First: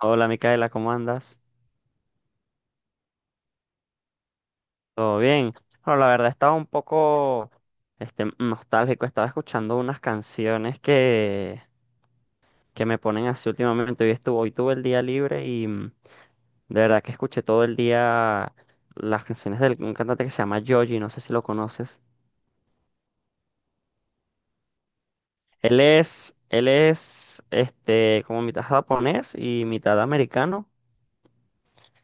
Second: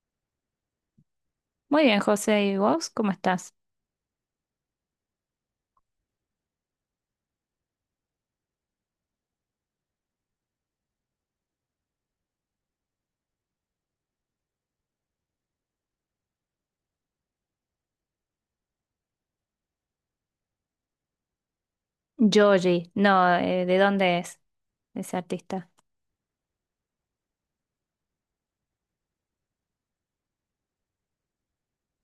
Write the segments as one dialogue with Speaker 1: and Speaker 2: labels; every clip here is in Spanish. Speaker 1: Hola Micaela, ¿cómo andas?
Speaker 2: Muy bien, José, ¿y vos cómo estás?
Speaker 1: ¿Todo bien? Bueno, la verdad estaba un poco nostálgico, estaba escuchando unas canciones que me ponen así últimamente. Hoy tuve el día libre y de verdad que escuché todo el día las canciones de un cantante que se llama Yoji, no sé si lo conoces.
Speaker 2: Joji, no, ¿de dónde es ese artista?
Speaker 1: Él es como mitad japonés y mitad americano.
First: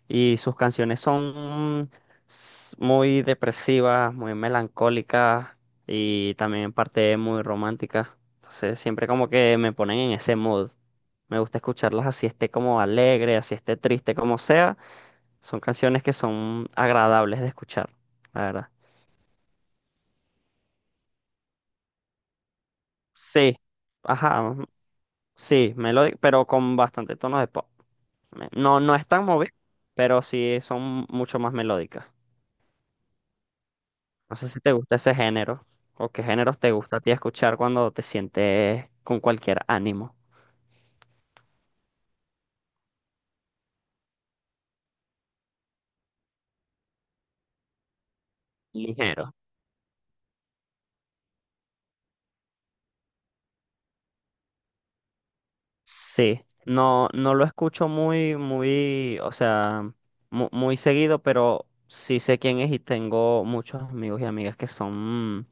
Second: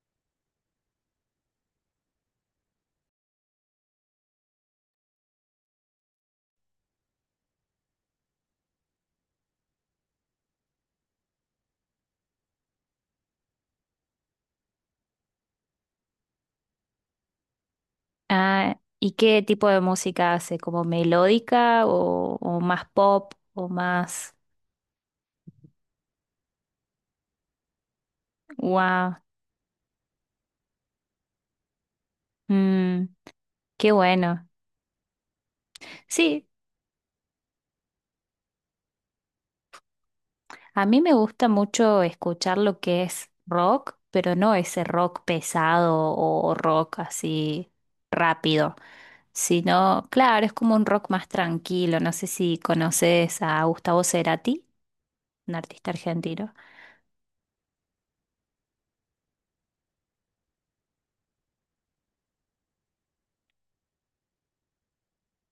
Speaker 1: Y sus canciones son muy depresivas, muy melancólicas y también en parte muy románticas. Entonces siempre como que me ponen en ese mood. Me gusta escucharlas así esté como alegre, así esté triste, como sea. Son canciones que son agradables de escuchar, la verdad.
Speaker 2: Ah, ¿y qué tipo de música hace? ¿Como melódica o más pop
Speaker 1: Sí,
Speaker 2: o más...
Speaker 1: ajá, sí, melódico, pero con bastante tono de pop. No, no es
Speaker 2: ¡Wow!
Speaker 1: tan movido, pero sí son mucho más melódicas.
Speaker 2: mm, qué
Speaker 1: No
Speaker 2: bueno.
Speaker 1: sé si te gusta ese género o qué
Speaker 2: Sí,
Speaker 1: géneros te gusta a ti escuchar cuando te sientes con cualquier ánimo.
Speaker 2: a mí me gusta mucho escuchar lo que es rock, pero no ese rock pesado o rock así rápido,
Speaker 1: Ligero.
Speaker 2: sino, claro, es como un rock más tranquilo. No sé si conoces a Gustavo Cerati, un artista
Speaker 1: Sí,
Speaker 2: argentino.
Speaker 1: no, no lo escucho muy, o sea, muy, seguido, pero sí sé quién es y tengo muchos amigos y amigas que son mm,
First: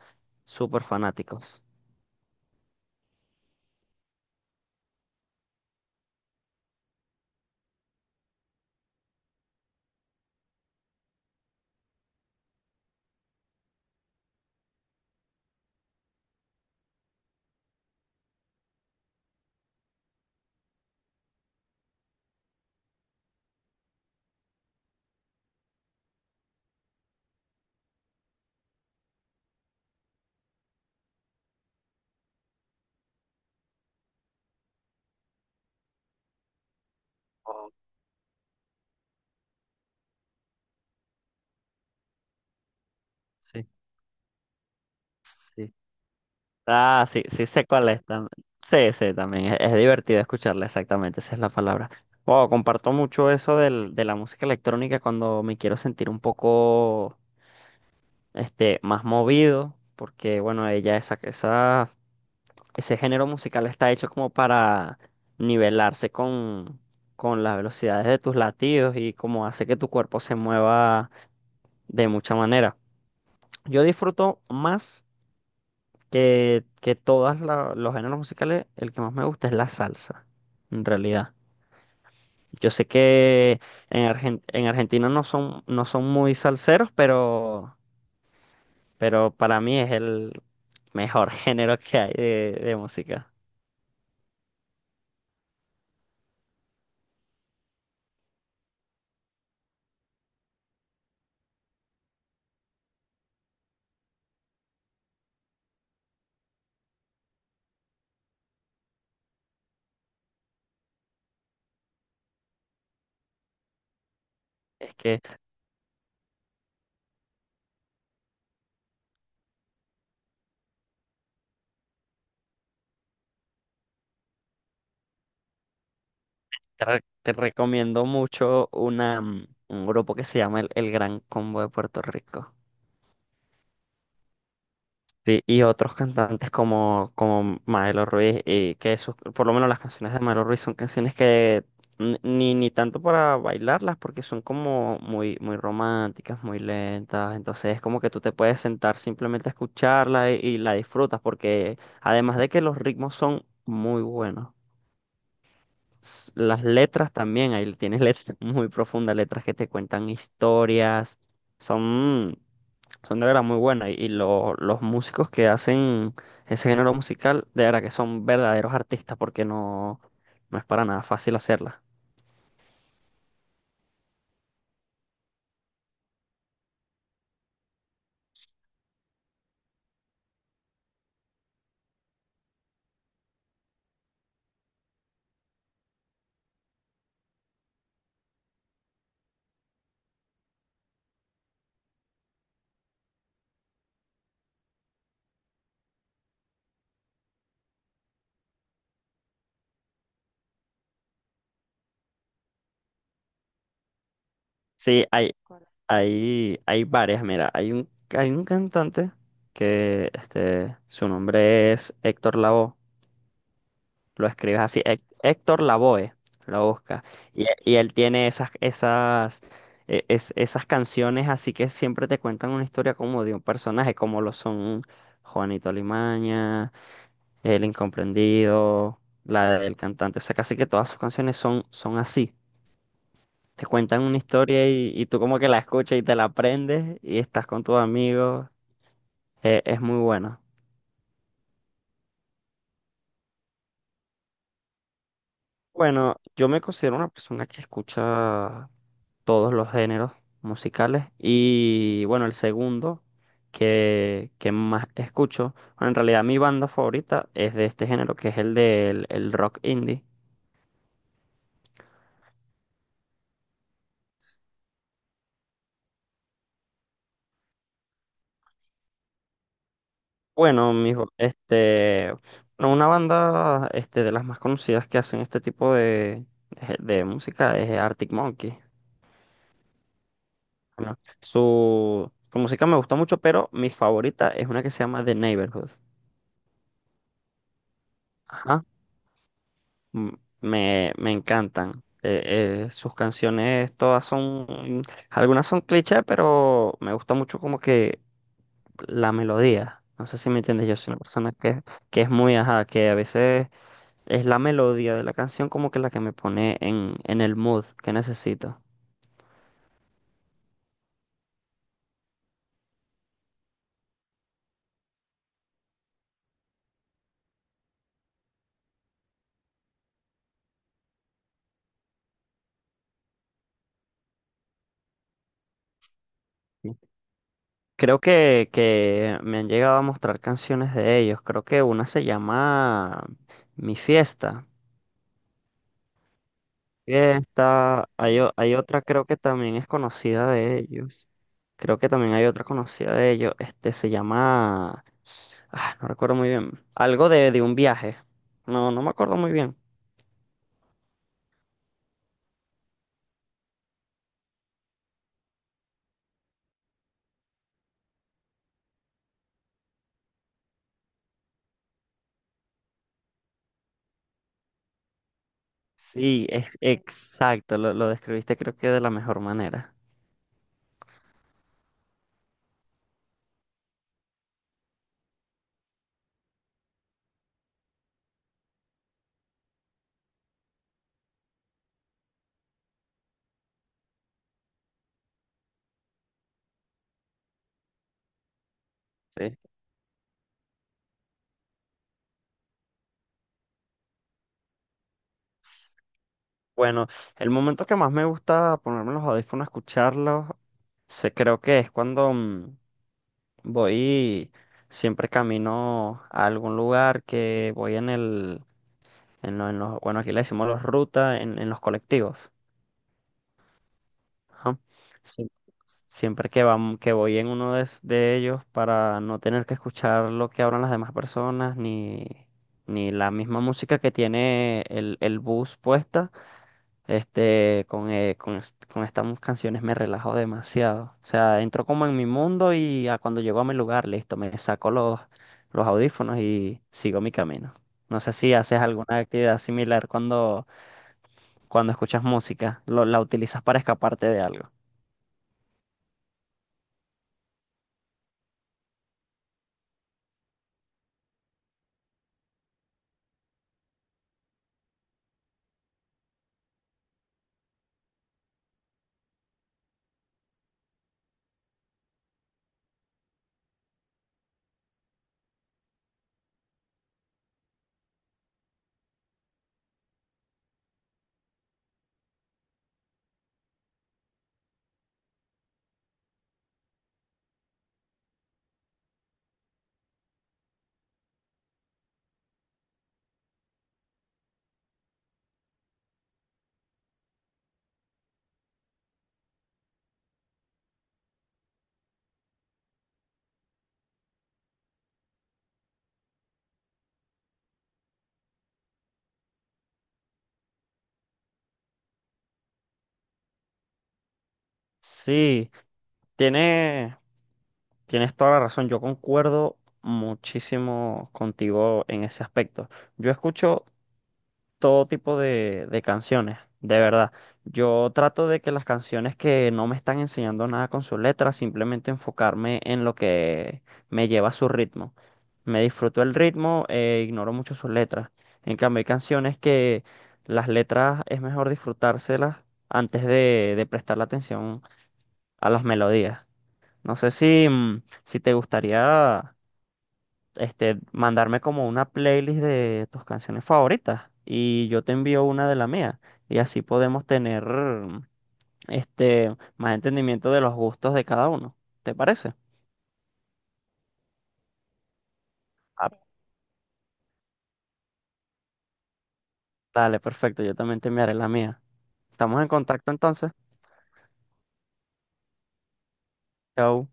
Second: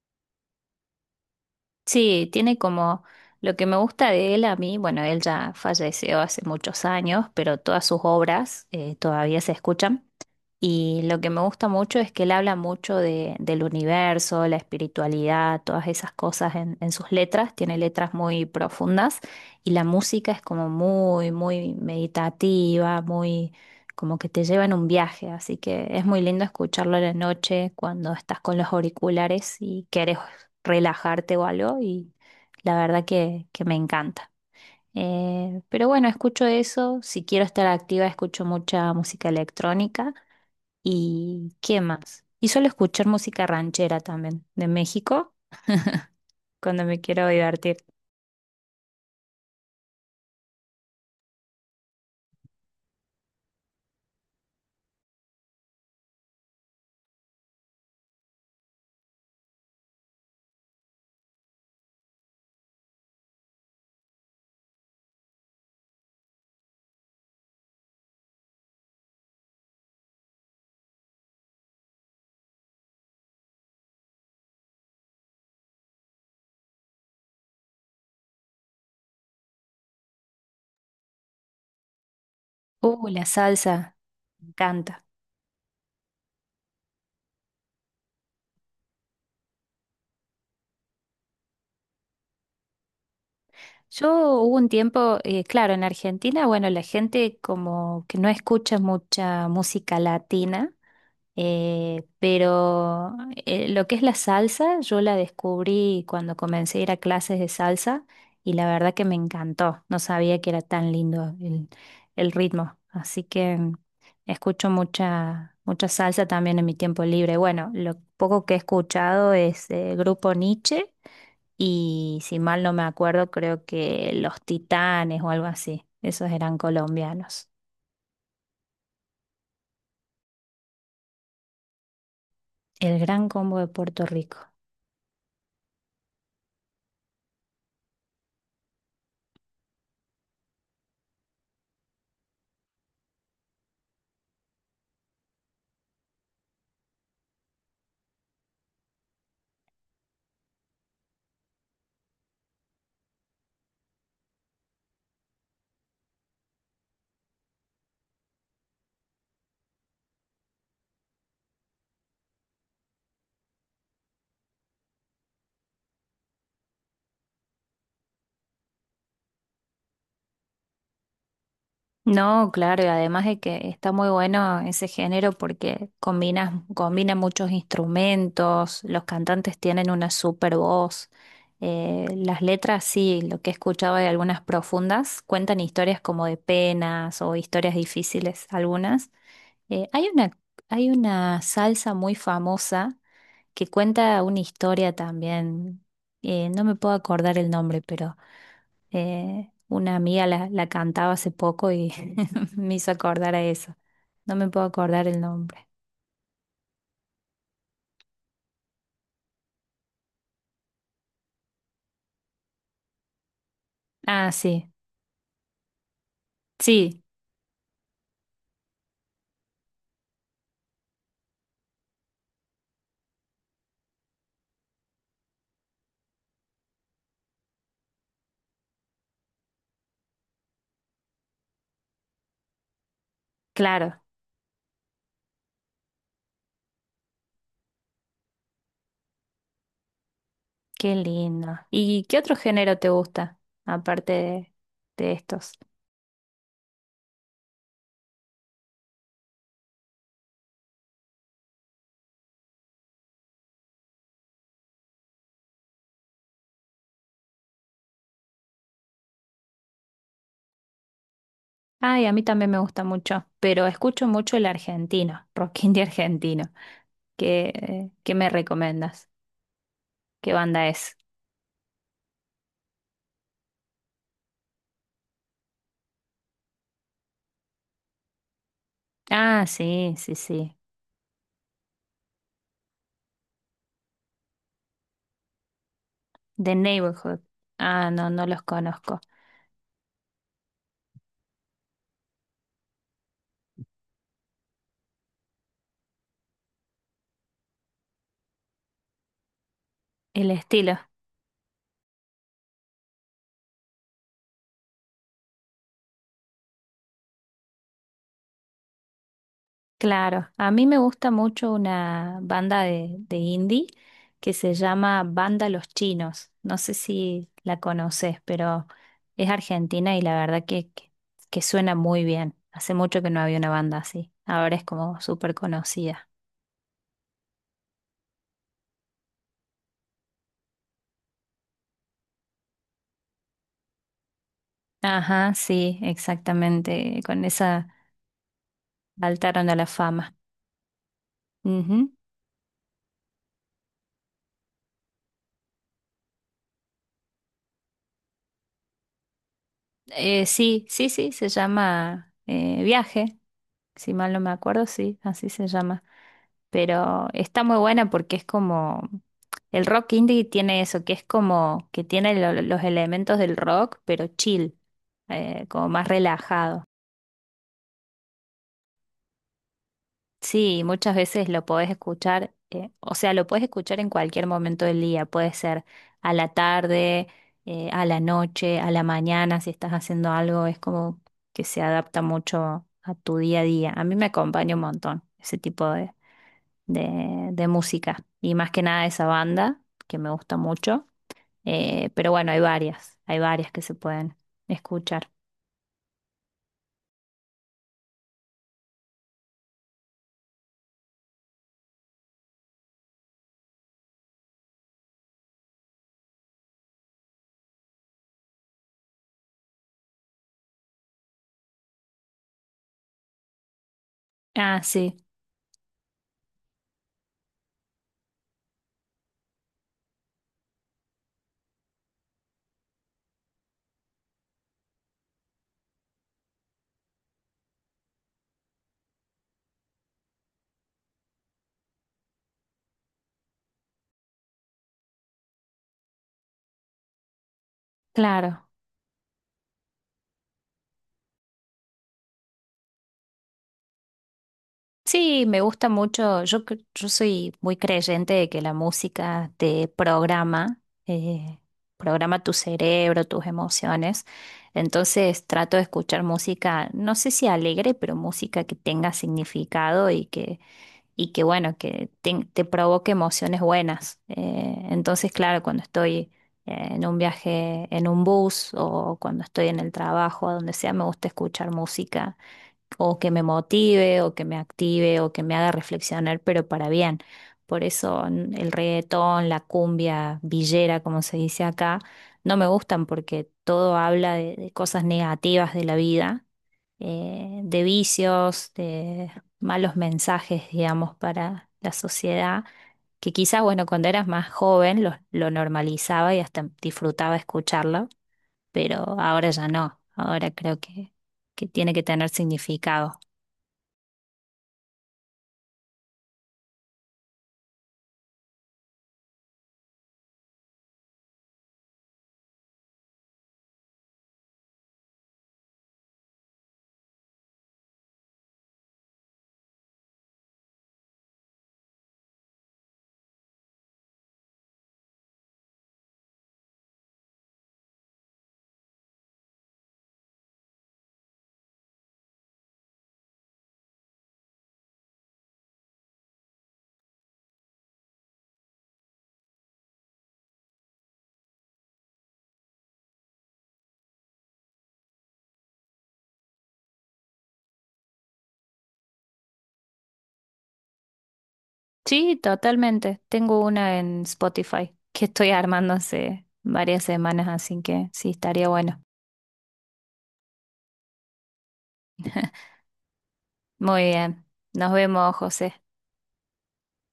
Speaker 1: súper fanáticos.
Speaker 2: Sí, tiene como lo que me gusta de él a mí, bueno, él ya falleció hace muchos años, pero todas sus obras todavía se escuchan. Y lo que me gusta mucho es que él habla mucho del universo, la espiritualidad, todas esas cosas en sus letras. Tiene letras muy profundas y la música es como muy meditativa, muy como que te lleva en un viaje. Así que es muy lindo escucharlo en la noche cuando estás con los auriculares y quieres relajarte o algo. Y la verdad que me encanta. Pero bueno, escucho eso. Si quiero estar
Speaker 1: Oh,
Speaker 2: activa, escucho mucha música electrónica. ¿Y qué más? Y suelo escuchar música
Speaker 1: sí.
Speaker 2: ranchera también, de México,
Speaker 1: Sí.
Speaker 2: cuando me
Speaker 1: Ah, sí,
Speaker 2: quiero
Speaker 1: sí sé
Speaker 2: divertir.
Speaker 1: cuál es tam- sí, sí, también es divertido escucharla, exactamente, esa es la palabra. Wow, comparto mucho eso de la música electrónica cuando me quiero sentir un poco más movido, porque bueno, esa, ese género musical está hecho como para nivelarse con las velocidades de tus latidos y como hace que tu cuerpo se mueva de mucha manera. Yo disfruto más. Que los géneros musicales, el que más me gusta es la salsa, en realidad. Yo sé
Speaker 2: La
Speaker 1: que
Speaker 2: salsa, me
Speaker 1: en
Speaker 2: encanta.
Speaker 1: Argentina no son, no son muy salseros, pero para mí es el mejor género que hay de música.
Speaker 2: Yo Hubo un tiempo, claro, en Argentina, bueno, la gente como que no escucha mucha música latina. Pero lo que es la salsa, yo la descubrí cuando comencé a ir a clases de salsa y la verdad que me encantó. No sabía que era tan lindo el ritmo. Así que escucho
Speaker 1: Es que
Speaker 2: mucha, mucha salsa también en mi tiempo libre. Bueno, lo poco que he escuchado es Grupo Nietzsche y si mal no me acuerdo, creo que Los Titanes o algo así. Esos eran
Speaker 1: te, re- Te
Speaker 2: colombianos.
Speaker 1: recomiendo mucho un grupo que se llama el Gran Combo de Puerto Rico.
Speaker 2: El Gran Combo de Puerto Rico.
Speaker 1: Sí, y otros cantantes como, como Maelo Ruiz, y por lo menos las canciones de Maelo Ruiz son canciones que ni tanto para bailarlas, porque son como muy, muy románticas, muy lentas, entonces es como que tú te puedes sentar simplemente a escucharla y la disfrutas, porque además de que los ritmos son muy buenos, las letras también, ahí tienes letras muy profundas, letras que te cuentan historias, son... Son de verdad muy buenas y los músicos que hacen ese género musical, de verdad que son verdaderos artistas porque no, no es para nada fácil hacerla.
Speaker 2: No, claro, y además de que está muy bueno ese género porque combina muchos instrumentos, los cantantes tienen una super voz, las letras sí, lo que he escuchado de algunas profundas, cuentan historias como de penas o historias difíciles algunas. Eh, hay una, hay una salsa muy famosa que cuenta una historia también, no me puedo acordar el nombre, pero una amiga la cantaba hace poco y me hizo acordar a eso. No me puedo
Speaker 1: Sí,
Speaker 2: acordar el
Speaker 1: hay, ¿cuál?
Speaker 2: nombre.
Speaker 1: Hay varias, mira, hay un cantante que su nombre es Héctor Lavoe, lo
Speaker 2: Ah,
Speaker 1: escribes
Speaker 2: sí.
Speaker 1: así, Héctor Lavoe, lo
Speaker 2: Sí,
Speaker 1: busca, y él tiene esas, esas, esas canciones así que siempre te cuentan una historia como de un personaje, como lo son... Juanito Alimaña, El Incomprendido, la del cantante. O sea, casi que todas sus canciones son, son así. Te
Speaker 2: claro.
Speaker 1: cuentan una historia y tú como que la escuchas y te la aprendes y estás con tus amigos. Es muy bueno.
Speaker 2: Qué lindo. ¿Y qué otro género te gusta, aparte de estos?
Speaker 1: Bueno, yo me considero una persona que escucha todos los géneros musicales y bueno, el segundo que más escucho, bueno, en realidad mi banda favorita es de este género, que es el del el rock indie.
Speaker 2: Ay, a mí también me gusta mucho, pero escucho mucho el argentino, rock indie argentino. ¿Qué, qué me recomiendas? ¿Qué banda
Speaker 1: Bueno,
Speaker 2: es?
Speaker 1: mijo, bueno, una banda, de las más conocidas que hacen este tipo de música es Arctic Monkey.
Speaker 2: Ah, sí, sí, sí.
Speaker 1: Bueno, su música me gusta mucho, pero mi favorita es una que se llama The Neighborhood.
Speaker 2: The Neighborhood. Ah, no, no los
Speaker 1: Ajá,
Speaker 2: conozco.
Speaker 1: m- me encantan. Sus canciones todas son, algunas son clichés, pero me gusta mucho como que la melodía. No sé si
Speaker 2: El
Speaker 1: me entiendes, yo
Speaker 2: estilo.
Speaker 1: soy una persona que es muy, ajá, que a veces es la melodía de la canción como que la que me pone en el mood que necesito.
Speaker 2: Claro, a mí me gusta mucho una banda de indie que se llama Banda Los Chinos. No sé si la conoces, pero es argentina y la verdad que suena muy bien. Hace mucho que no había una banda así. Ahora es como súper conocida.
Speaker 1: Sí. Creo que me han llegado a mostrar canciones de ellos. Creo que una se llama Mi Fiesta.
Speaker 2: Ajá, sí, exactamente. Con esa
Speaker 1: Fiesta. Hay, hay otra creo que
Speaker 2: saltaron a
Speaker 1: también
Speaker 2: la
Speaker 1: es
Speaker 2: fama.
Speaker 1: conocida de ellos. Creo que
Speaker 2: Ujú.
Speaker 1: también hay otra conocida de ellos. Este se llama... ah, no recuerdo muy bien. Algo de un viaje. No, no me acuerdo muy bien.
Speaker 2: Sí, sí, sí, se llama Viaje. Si mal no me acuerdo, sí, así se llama. Pero está muy buena porque es como, el rock indie tiene eso, que es como que tiene los elementos del rock, pero chill, como más
Speaker 1: Sí, es
Speaker 2: relajado.
Speaker 1: exacto. Lo describiste creo que de la mejor manera.
Speaker 2: Sí, muchas veces lo podés escuchar, o sea, lo podés escuchar en cualquier momento del día, puede ser a la tarde, a la noche, a la mañana, si estás haciendo algo, es como que se adapta mucho a tu día a día. A mí me acompaña un montón ese tipo de... de música y más que nada esa banda que me gusta mucho. Pero bueno, hay varias que se pueden escuchar.
Speaker 1: Bueno, el momento que más me gusta ponerme los audífonos, escucharlos, se creo que es cuando voy, siempre camino a algún lugar que voy en los, bueno, aquí le decimos los rutas, en los colectivos. Ajá.
Speaker 2: Ah, sí,
Speaker 1: Sie- Siempre que que voy en uno de, de ellos para no tener que escuchar lo que hablan las demás personas, ni, ni la misma música que tiene el bus puesta. Este, con estas canciones me relajo demasiado. O sea, entro como en mi mundo y a cuando llego a mi lugar, listo, me saco los audífonos y sigo mi camino. No sé si
Speaker 2: claro.
Speaker 1: haces alguna actividad similar cuando, cuando escuchas música, la utilizas para escaparte de algo.
Speaker 2: Sí, me gusta mucho. Yo, yo soy muy creyente de que la música te programa, eh, programa tu cerebro, tus emociones. Entonces trato de escuchar música, no sé si alegre, pero música que tenga significado y que bueno, te provoque emociones buenas. Entonces, claro, cuando estoy en un viaje en un bus o cuando estoy en el trabajo, a donde sea, me gusta escuchar música o que me motive, o que me active, o que me haga reflexionar, pero para bien. Por eso el reggaetón, la cumbia villera, como se dice acá, no me gustan porque todo habla de cosas negativas de la vida, de vicios, de malos mensajes, digamos, para la sociedad, que quizás, bueno, cuando eras más joven lo normalizaba y hasta disfrutaba escucharlo, pero ahora ya no, ahora que tiene que tener significado.
Speaker 1: Sí, tiene, tienes toda la razón, yo concuerdo muchísimo contigo en ese aspecto. Yo escucho todo tipo de canciones, de verdad. Yo trato de que las canciones que no me están enseñando nada con su letra, simplemente enfocarme en lo que me lleva a su ritmo. Me disfruto el ritmo e ignoro mucho sus letras. En cambio, hay canciones que las letras es mejor disfrutárselas antes de prestar la atención a las melodías. No sé si, si te gustaría mandarme como una playlist de tus canciones favoritas y yo te envío una de la mía y así podemos tener más entendimiento de los gustos de cada uno. ¿Te
Speaker 2: Sí,
Speaker 1: parece?
Speaker 2: totalmente. Tengo una en Spotify que estoy armando
Speaker 1: Ah,
Speaker 2: hace varias semanas, así que sí, estaría bueno.
Speaker 1: dale, perfecto, yo también te enviaré la mía. Estamos en contacto entonces.
Speaker 2: Muy bien. Nos vemos, José.
Speaker 1: Chao.